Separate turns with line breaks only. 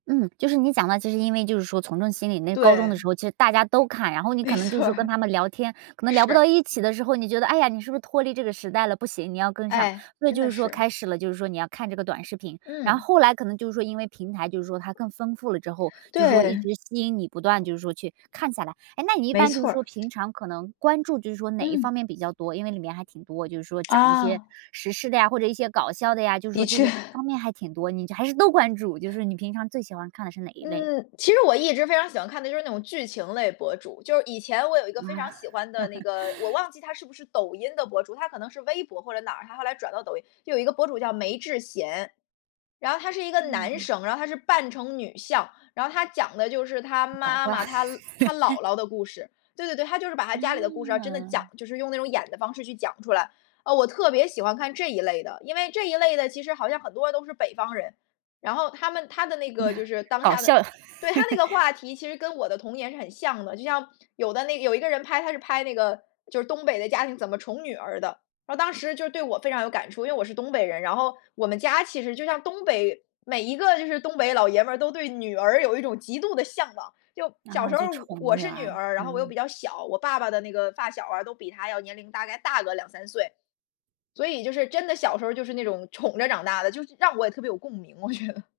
嗯，就是你讲的，其实因为就是说从众心理，那高中的
对。
时候其实大家都看，然后你可
没
能就是
错
说跟
儿。
他们聊天，可能聊不到
是。
一起的时候，你觉得，唉呀，你是不是脱离这个时代了？不行，你要跟上，
哎，
所以
真
就
的
是说
是。
开始了，就是说你要看这个短视频。然后
嗯。
后来可能就是说因为平台就是说它更丰富了之后，就是说一
对。
直吸引你不断就是说去，看下来。哎，那你一
没
般就是
错儿。
说平常可能，关注就是说哪一
嗯。
方面比较多？因为里面还挺多，就是说讲一些
啊。
时事的呀，或者一些搞笑的呀，就是
的
说这个
确。
方面还挺多，你还是都关注，就说你平常最喜欢看的是哪一类？
嗯，其实我一直非常喜欢看的就是那种剧情类博主。就是以前我有一个非常
啊。
喜欢的那 个，我忘记他是不是抖音的博主，他可能是微博或者哪儿？他后来转到抖音。就有一个博主叫“梅智贤”，然后他是一个男
嗯。
生，然后他是扮成女相，然后他讲的就是他
搞
妈
怪。
妈、他他 姥姥的故事。对对对，他就是把他家里的故事，哦，真的讲
嗯。
就是用那种演的方式去讲出来。呃，我特别喜欢看这一类的，因为这一类的其实好像很多人都是北方人，然后他们他的那个就是 当
搞
下的
笑。
对，他那 个话题其实跟我的童年是很像的，就像，有的那个有一个人拍，他是拍那个就是东北的家庭怎么宠女儿的，然后当时就对我非常有感触，因为我是东北人。然后，我们家其实就像东北，每一个就是东北老爷们都对女儿有一种极度的向往。就，小
啊，
时候，
就
我
宠
我
女
是女
儿。
儿然后我又
嗯。
比较小，我爸爸的那个发小儿啊，都比他要年龄大概大个2-3岁。所以就是真的，小时候就是那种宠着长大的，就让我也特别有共鸣，我觉得。